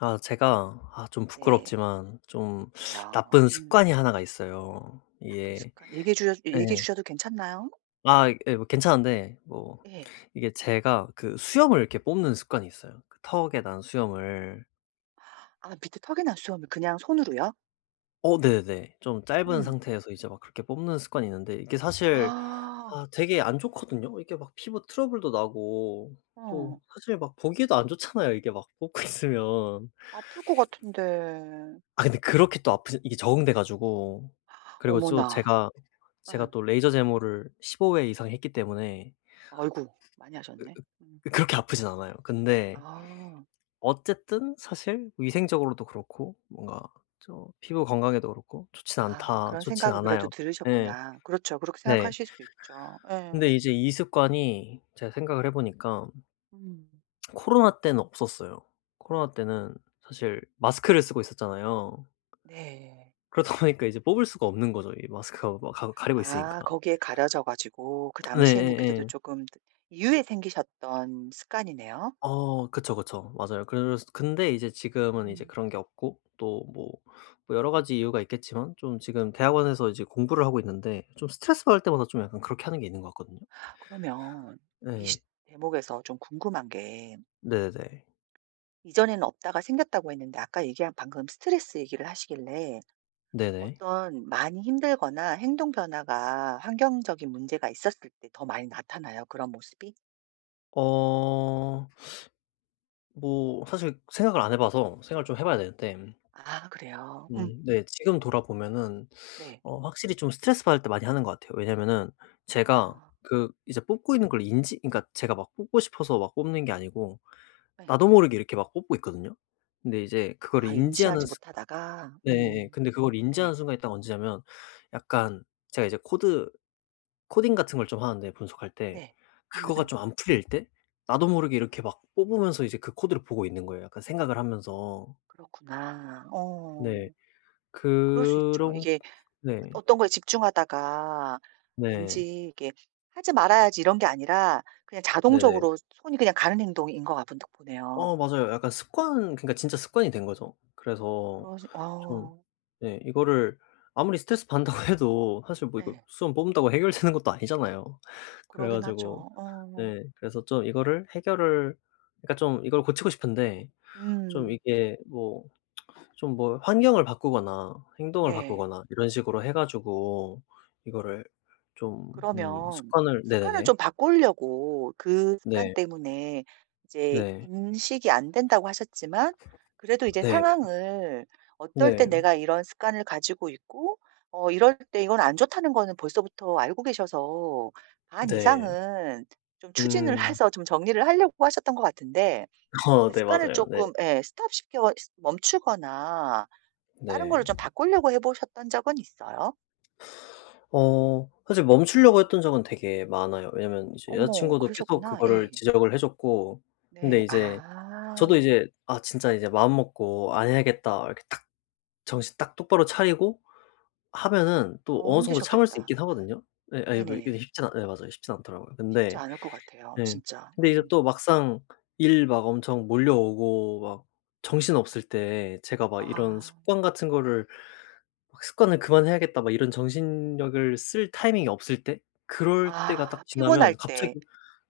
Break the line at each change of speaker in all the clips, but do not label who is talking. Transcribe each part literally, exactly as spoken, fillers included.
아 제가 아 좀
네.
부끄럽지만 좀
왜요?
나쁜
음.
습관이 하나가 있어요.
나쁜
이게
습관. 얘기해 주셔
예.
얘기해 주셔도 괜찮나요?
아 예 뭐 괜찮은데 뭐
예.
이게 제가 그 수염을 이렇게 뽑는 습관이 있어요. 그 턱에 난 수염을.
아 밑에 턱이나 수염을 그냥 손으로요?
어 네네. 좀 짧은
음.
상태에서 이제 막 그렇게 뽑는 습관이 있는데 이게 사실
아.
아 되게 안 좋거든요. 이게 막 피부 트러블도 나고 또
어.
사실 막 보기에도 안 좋잖아요, 이게 막 뽑고 있으면.
아플 것 같은데.
아 근데 그렇게 또 아프지 이게 적응돼 가지고, 그리고 또
어머나.
제가
예.
제가 또 레이저 제모를 십오 회 이상 했기 때문에
아이고 많이 하셨네. 음.
그 그렇게 아프진 않아요. 근데
아.
어쨌든 사실 뭐 위생적으로도 그렇고 뭔가 저 피부 건강에도 그렇고 좋진
아
않다
그런
좋진
생각을 그래도
않아요. 예.
들으셨구나. 그렇죠. 그렇게
네.
생각하실 수 있죠. 예.
근데 이제 이 습관이 제가 생각을 해 보니까
음.
코로나 때는 없었어요. 코로나 때는 사실 마스크를 쓰고 있었잖아요.
네.
그러다 보니까 이제 뽑을 수가 없는 거죠. 이 마스크가 막 가 가리고
아
있으니까.
거기에 가려져 가지고 그
네
당시에는 그래도
예예.
조금 이유에 생기셨던 습관이네요.
어 그쵸, 그쵸. 맞아요. 그래서 근데 이제 지금은 이제
음.
그런 게 없고 또 뭐, 뭐 여러 가지 이유가 있겠지만 좀 지금 대학원에서 이제 공부를 하고 있는데 좀 스트레스 받을 때마다 좀 약간 그렇게 하는 게 있는 것 같거든요.
그러면 이 시
네.
대목에서 좀 궁금한 게
네네네.
이전에는 없다가 생겼다고 했는데 아까 얘기한 방금 스트레스 얘기를 하시길래
네네.
어떤 많이 힘들거나 행동 변화가 환경적인 문제가 있었을 때 더 많이 나타나요, 그런 모습이?
어 뭐 사실 생각을 안 해 봐서 생각을 좀 해 봐야 되는데
아 그래요. 음
음 네 지금 돌아보면은
네.
어 확실히 좀 스트레스 받을 때 많이 하는 것 같아요. 왜냐면은
아
제가 그
음
이제 뽑고 있는 걸 인지, 그러니까 제가 막 뽑고 싶어서 막 뽑는 게 아니고
네.
나도 모르게 이렇게 막 뽑고 있거든요. 근데 이제 그거를
아
인지하는
인지하지
순
못하다가
네. 네, 네.
음음.
근데 그걸 인지하는
네.
순간에 딱 언제냐면 약간 제가 이제 코드 코딩 같은 걸 좀 하는데 분석할 때
네.
그거가
음음.
좀 안 풀릴 때 나도 모르게 이렇게 막 뽑으면서 이제 그 코드를 보고 있는 거예요, 약간 생각을 하면서.
그렇구나. 어.
네.
그럴 수 있죠.
그런
이게
네.
어떤 거에 집중하다가
네.
왠지 이게 '하지 말아야지.' 이런 게 아니라 그냥
네네.
자동적으로 손이 그냥 가는 행동인 것 같은 듯
어
보네요.
맞아요. 약간 습관, 그러니까 진짜 습관이 된 거죠. 그래서
그러시
좀
어.
네 이거를 아무리 스트레스 받는다고 해도 사실 뭐 이거
예.
수험 뽑는다고 해결되는 것도 아니잖아요. 그래
그러긴
가지고
하죠. 어.
네 그래서 좀 이거를 해결을 그러니까 좀 이걸 고치고 싶은데 좀
음.
이게 뭐 좀 뭐 환경을 바꾸거나 행동을
네.
바꾸거나 이런 식으로 해 가지고 이거를 좀 음
그러면
습관을
습관을 좀
네네네.
바꾸려고 그 습관
네.
때문에 이제
네.
인식이 안 된다고 하셨지만 그래도 이제
네.
상황을 어떨 때
네.
내가 이런 습관을 가지고 있고 어 이럴 때 이건 안 좋다는 거는 벌써부터 알고 계셔서 반
네.
이상은 좀 추진을
음.
해서 좀 정리를 하려고 하셨던 것 같은데
어
그
네
습관을
맞아요. 네.
조금 예 스톱시켜 멈추거나 다른 걸로
네.
좀 바꾸려고 해 보셨던 적은 있어요?
어 사실 멈추려고 했던 적은 되게 많아요. 왜냐면 이제 여자
어머
친구도 계속
그러셨구나.
그거를
예.
지적을 해 줬고
네.
근데 이제 저도
아.
이제 '아 진짜 이제 마음 먹고 안 해야겠다.' 이렇게 딱 정신 딱 똑바로 차리고 하면은 또
어우
어느 정도 참을 수
힘드셨겠다.
있긴
예.
하거든요. 예 아이 뭐 이게
네네.
쉽진 않 예 맞아요. 쉽진 않더라고요.
쉽지
근데
않을 것 같아요
네.
진짜.
근데 이제
음.
또 막상 일 막 엄청 몰려오고 막 정신없을 때 제가 막 이런
아.
습관 같은 거를 막 '습관을 그만해야겠다.' 막 이런 정신력을 쓸 타이밍이 없을 때 그럴 때가
아
딱 지나면
피곤할 때
갑자기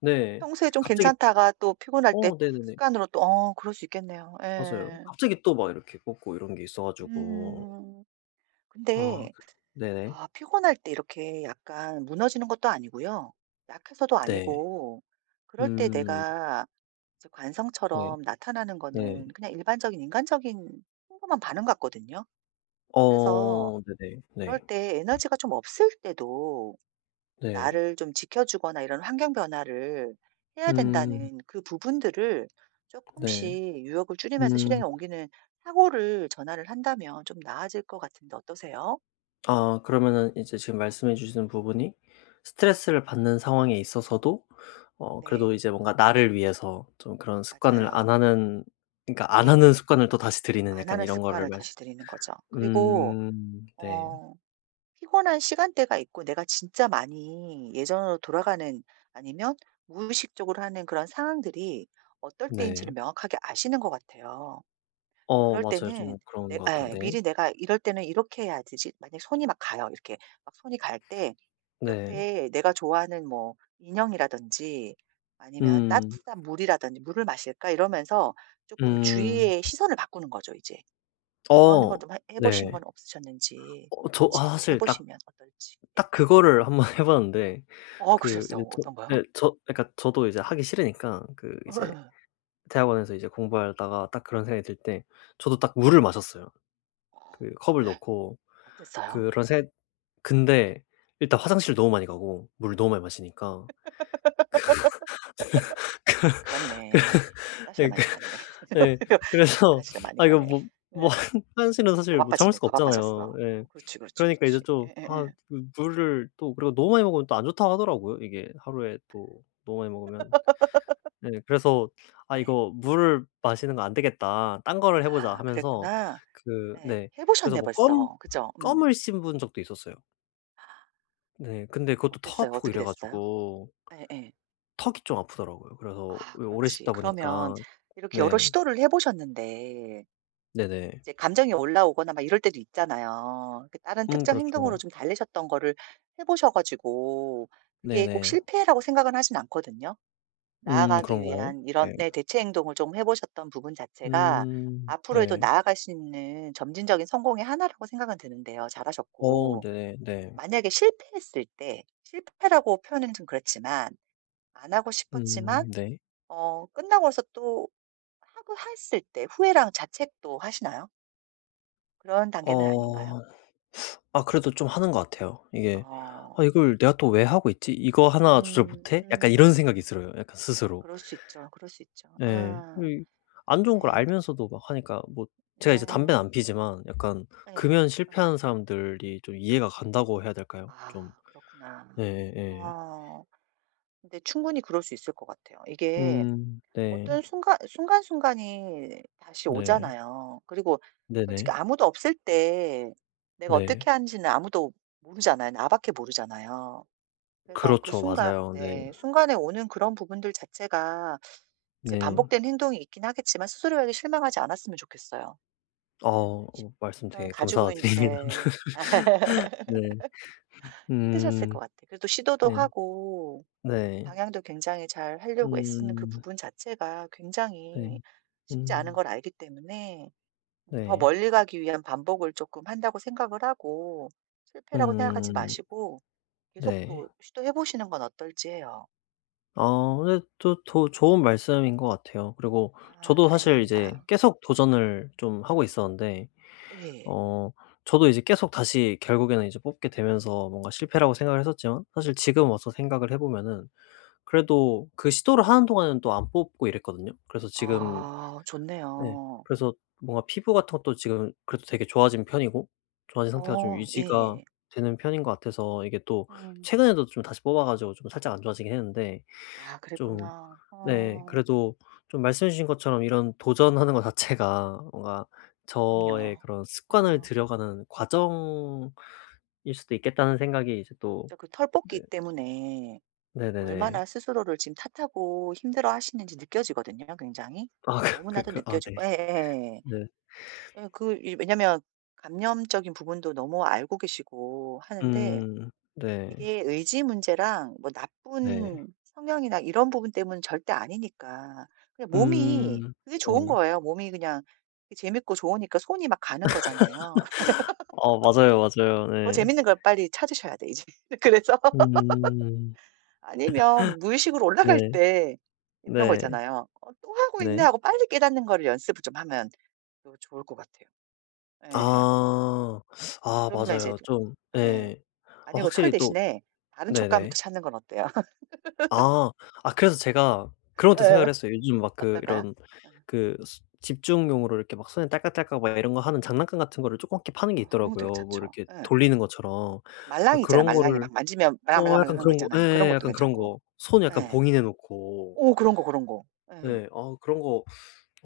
네.
평소에 좀
갑자기
괜찮다가 또 피곤할 때
어
탁
네네네.
습관으로 또 어 그럴 수 있겠네요.
맞아요.
예.
갑자기 또 막 이렇게 꽂고 이런 게 있어 가지고.
음.
아
근데
그 네네.
아 피곤할 때 이렇게 약간 무너지는 것도 아니고요. 약해서도
네.
아니고 그럴 때
음.
내가 이제
네.
관성처럼 나타나는
네.
거는 그냥 일반적인 인간적인 평범한 반응 같거든요. 그래서
어 네네.
그럴
네.
때 에너지가 좀 없을 때도
네.
나를 좀 지켜주거나 이런 환경 변화를 해야
음.
된다는 그 부분들을 조금씩
네.
유혹을 줄이면서 실행에
음.
옮기는 사고를 전환을 한다면 좀 나아질 것 같은데 어떠세요?
아 그러면은 이제 지금 말씀해 주시는 부분이 스트레스를 받는 상황에 있어서도 어 그래도
네.
이제 뭔가 나를 위해서 좀 그런 습관을
맞아요.
안 하는, 그러니까 안 하는
네.
습관을 또 다시 들이는
안
약간
하는
이런 거를
습관을
말씀
다시 들이는 거죠. 그리고
음 네.
어 피곤한 시간대가 있고 내가 진짜 많이 예전으로 돌아가는 아니면 무의식적으로 하는 그런 상황들이 어떨
네.
때인지를 명확하게 아시는 것 같아요.
어
그럴
맞아요.
때는
좀 그런
내
것 같아요.
예.
네.
미리 내가 이럴 때는 이렇게 해야지 지 만약에 손이 막 가요. 이렇게 막 손이 갈 때
네.
옆에 내가 좋아하는 뭐 인형이라든지 아니면
음.
따뜻한 물이라든지 '물을 마실까?' 이러면서 조금
음.
주위의 시선을 바꾸는 거죠 이제. 그런
어
걸 좀 해
네.
보신 건 없으셨는지
어 저
어떤지
아
또 해
사실 딱
보시면 어떨지. 예.
딱 그거를 한번 해 봤는데
어
그
그러셨어요?
이제 저
어떤 거요?
예 저 그러니까 저도 이제 하기 싫으니까 그 이제 대학원에서 이제 공부하다가 딱 그런 생각이 들 때 저도 딱 물을 마셨어요.
어
그 컵을
네.
넣고
어땠어요?
그런 생 근데 일단 화장실을 너무 많이 가고 물을 너무 많이 마시니까
그렇네. 화 장실에
예 그
많이 갔네.
예
화
그래서
장실에 많이
아 이거
가네.
뭐 뭐
예.
화장실은
더
사실 뭐 참을
바빠지네.
수가
더
없잖아요.
바빠졌어.
예.
그렇지, 그렇지,
그러니까 이제
그렇지.
좀
예예예.
아
예.
그 물을 또 그리고 너무 많이 먹으면 또 안 좋다고 하더라고요. 이게 하루에 또 너무 많이 먹으면. 네. 그래서 '아
예. 예.
이거 물을 마시는 거 안 되겠다. 딴 거를 해 보자.'
아
하면서
그랬구나.
그
예.
네.
해
그래서
보셨네
뭐 껌
벌써. 그죠? 음.
껌을 씹은 적도 있었어요. 네. 근데 그것도 턱
어땠어요?
아프고
어떻게
이래
됐어요?
가지고
예예.
턱이 좀 아프더라고요. 그래서
아
왜 오래
그렇지.
씹다
그러면
보니까
이렇게 여러
네.
시도를 해 보셨는데
네네.
이제 감정이 올라오거나 막 이럴 때도 있잖아요. 그 다른
음
특정 행동으로
그렇죠.
좀 달래셨던 거를 해 보셔 가지고 그게 꼭
네네.
실패라고 생각은 하진 않거든요.
음
나아가기
그런가요?
위한 이런
네.
네 대체 행동을 좀 해 보셨던 부분 자체가
음
앞으로에도
네.
나아갈 수 있는 점진적인 성공의 하나라고 생각은 드는데요.
어
잘하셨고.
네네 네.
만약에 실패했을 때 실패라고 표현은 좀 그렇지만 안 하고 싶었지만
음 네.
어 끝나고 서 또 하고 했을 때 후회랑 자책도 하시나요? 그런 단계는 아닌가요?
어 아 그래도 좀 하는 것 같아요. 이게
어.
'아 이걸 내가 또 왜 하고 있지? 이거 하나 조절
음
못해?' 약간
음.
이런 생각이 들어요, 약간 스스로.
그럴 수 있죠. 그럴 수 있죠.
예.
음,
이 안 좋은 걸
네,
알면서도 막 하니까 뭐 제가 이제 담배는
네.
안 피지만 약간
예.
금연
어.
실패하는 사람들이 좀 이해가 간다고 해야 될까요?
아
좀
그렇구나.
예예예.
어 근데 충분히 그럴 수 있을 것 같아요. 이게
음 네.
어떤 순간 순간순간이 다시
네.
오잖아요. 그리고 솔직히
네네.
아무도 없을 때 내가
네.
어떻게 하는지는 아무도 모르잖아요. 나밖에 모르잖아요. 그래서 그
그렇죠.
순간
맞아요. 네.
네 순간에 오는 그런 부분들 자체가 이제
네.
반복된 행동이 있긴 하겠지만 스스로에게 실망하지 않았으면 좋겠어요.
아
예. 시
어 말씀
그런
되게
가지고 있는
감사드립니다.
네.
네.
힘드셨을 것
음.
같아요. 그래도 시도도
네.
하고
네.
방향도 굉장히 잘 하려고 애쓰는 그
음.
부분 자체가 굉장히
네.
쉽지 않은
음
걸 알기 때문에 음, 더
네.
멀리 가기 위한 반복을 조금 한다고 생각을 하고 실패라고 생각하지
음
마시고 계속
네.
또 시도해 보시는 건 어떨지 해요.
아 근데 또 더 좋은 말씀인 것 같아요. 그리고
아,
저도 사실 이제
다행입니다.
계속 도전을 좀 하고 있었는데
예.
어 저도 이제 계속 다시 결국에는 이제 뽑게 되면서 뭔가 실패라고 생각을 했었지만 사실 지금 와서 생각을 해 보면은 그래도 그 시도를 하는 동안에는 또 안 뽑고 이랬거든요. 그래서 지금
아,
네.
좋네요.
그래서 뭔가 피부 같은 것도 지금 그래도 되게 좋아진 편이고 좋아진 상태가 좀
어,
유지가
예.
되는 편인 것 같아서 이게 또
음.
최근에도 좀 다시 뽑아 가지고 좀 살짝 안 좋아지긴 했는데
아,
좀
그랬구나.
네
어,
그래도 좀 말씀해 주신 것처럼 이런 도전하는 것 자체가 뭔가 저의
그럼요.
그런 습관을
음.
들여가는 과정일 수도 있겠다는 생각이 이제 또
진짜 그털 뽑기
네
때문에
네네네.
얼마나 스스로를 지금 탓하고 힘들어 하시는지 느껴지거든요, 굉장히.
아 그 그
너무나도
그 아
느껴지고,
네.
예, 예, 예.
네.
예, 그, 이- 왜냐면 감염적인 부분도 너무 알고 계시고 하는데
음. 네.
이게 의지 문제랑 뭐
네.
나쁜 성향이나 이런 부분 때문은 절대 아니니까. 그냥 몸이,
음.
그게 좋은
네.
거예요. 몸이 그냥 재밌고 좋으니까 손이 막 가는 거잖아요.
어 맞아요, 맞아요.
더
네.
재밌는 걸 빨리 찾으셔야 돼, 이제. 그래서.
음.
아니면 무의식으로 올라갈
네.
때 이런 거
네.
있잖아요. '어 또 하고 있네.'
네.
하고 빨리 깨닫는 거를 연습을 좀 하면 또 좋을 것 같아요. 예.
아. 아
그러면 이제
맞아요.
좀
좀
예.
예. 어
아니고 털
확실히 또
대신에 다른 촉감을 또
네네.
찾는 건 어때요?
아. 아 그래서 제가 그런 것도
예.
생각을 했어요. 요즘 막 그
어떤가요?
이런
예.
그 수 집중용으로 이렇게 막 손에 딸깍딸깍 막 이런 거 하는 장난감 같은 거를 조그맣게 파는 게
어 그런 것도
있더라고요. 뭐
괜찮죠.
이렇게
예.
돌리는 것처럼. 아
말랑이 있잖아요.
그런
말랑이
거를
막 만지면
어 약간
말랑말랑말랑한 거
그런 거
있잖아요. 그런
예예
것도
약간 그런
괜찮고.
거. 손 약간
예.
봉인해 놓고.
오 그런 거, 그런 거. 예.
네. 아 그런 거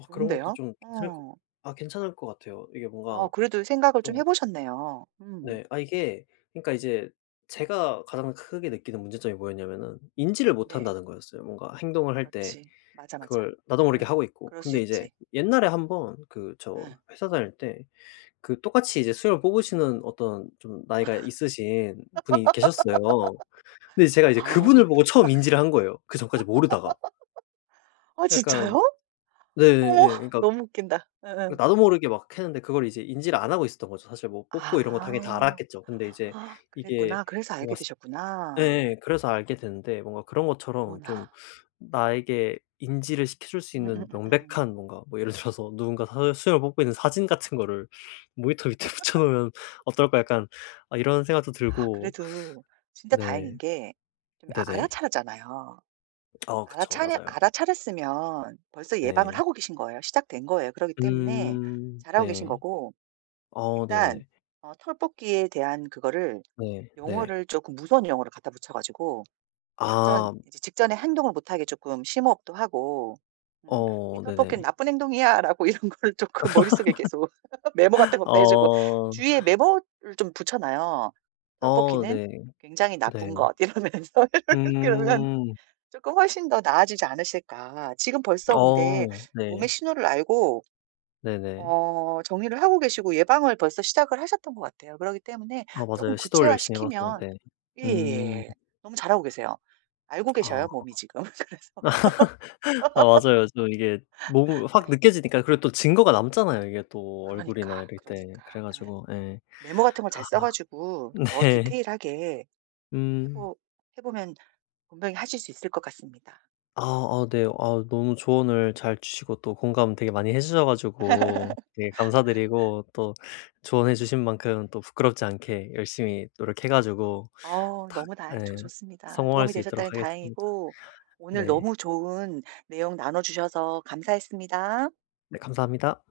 어 그런 것도 좀 괜찮을 것
어.
아 괜찮을 것 같아요. 이게
아
뭔가
그래도 생각을 좀 해
좀
보셨네요. 음.
네. 아 이게 그러니까 이제 제가 가장 크게 느끼는 문제점이 뭐였냐면은 인지를 못
네.
한다는 거였어요. 뭔가 행동을 할 때
그렇지. 맞아, 맞아.
그걸 나도 모르게
응,
하고 있고.
그럴 수
근데 이제
있지.
옛날에 한번 그 저
응.
회사 다닐 때 그 똑같이 이제 수염을 뽑으시는 어떤 좀 나이가 있으신 분이 계셨어요. 근데 제가 이제
아.
그분을 보고 처음 인지를 한 거예요, 그전까지 모르다가.
아
약간
진짜요?
네
어머
예 예. 그러니까
너무 웃긴다. 응응.
그러니까 나도 모르게 막 했는데 그걸 이제 인지를 안 하고 있었던 거죠. 사실 뭐 뽑고 이런 거 당연히 다
아.
알았겠죠. 근데 이제
아,
이게
그랬구나. 그래서 알게
뭔가 스
되셨구나.
예 그래서 알게 됐는데 뭔가 그런 것처럼 좀
어머나.
나에게 인지를 시켜줄 수 있는
음음음음음.
명백한 뭔가 뭐 예를 들어서 누군가 사 수염을 뽑고 있는 사진 같은 거를 모니터 밑에 붙여 놓으면 어떨까 약간 아 이런 생각도
아
들고
그래도 진짜 다행인
네.
게 좀 아
네네.
알아차렸잖아요.
아 그쵸.
알아차려
맞아요.
알아차렸으면 벌써 예방을
네.
하고 계신 거예요. 시작된 거예요. 그러기 때문에
음.
잘하고 계신
네.
거고
어
일단
네네네.
어 털 뽑기에 대한 그거를
네.
영어를
네.
조금 무서운 영어를 갖다 붙여 가지고 작전
아.
이제 직전에 행동을 못하게 조금 심호흡도 하고 음 "이
어
털뽑기는
네네.
나쁜 행동이야."라고 이런 걸 조금 머릿속에 계속 메모 같은 것도 해 주고
어.
주위에 메모를 좀 붙여 놔요.
어
"털뽑기는
네.
굉장히
네.
나쁜 것." 이러면서 그러면
음.
조금 훨씬 더 나아지지 않으실까. 지금 벌써 근데
어
몸의
네.
신호를 알고
네네.
어 정리를 하고 계시고 예방을 벌써 시작을 하셨던 것 같아요. 그러기 때문에
아
조
맞아요.
금
시도를 열심히 해봐서
구체화시키면
네. 음.
예예예. 너무 잘하고 계세요. 알고 계셔요,
아.
몸이 지금. 그래서
아 맞아요. 좀 이게 몸으로 확
예.
느껴지니까, 그리고 또 증거가 남잖아요, 이게 또 얼굴이나
그러니까,
이럴 때. 그래
그러니까. 예.
가지고 예.
메모 같은 걸 잘 써
아
가지고 더
네.
디테일하게 해
음.
보 해 보면 분명히 하실 수 있을 것 같습니다.
아 아 네. 아 너무 조언을 잘 주시고 또 공감 되게 많이 해 주셔 가지고 되게 감사드리고 또 조언해 주신 만큼 또 부끄럽지 않게 열심히 노력해 가지고
어
다
너무 다행 저
예.
좋습니다.
성공할
도움이
수 있도록
되셨다니
하겠습니다.
다행이고 오늘
네.
너무 좋은 내용 나눠 주셔서 감사했습니다.
네 감사합니다.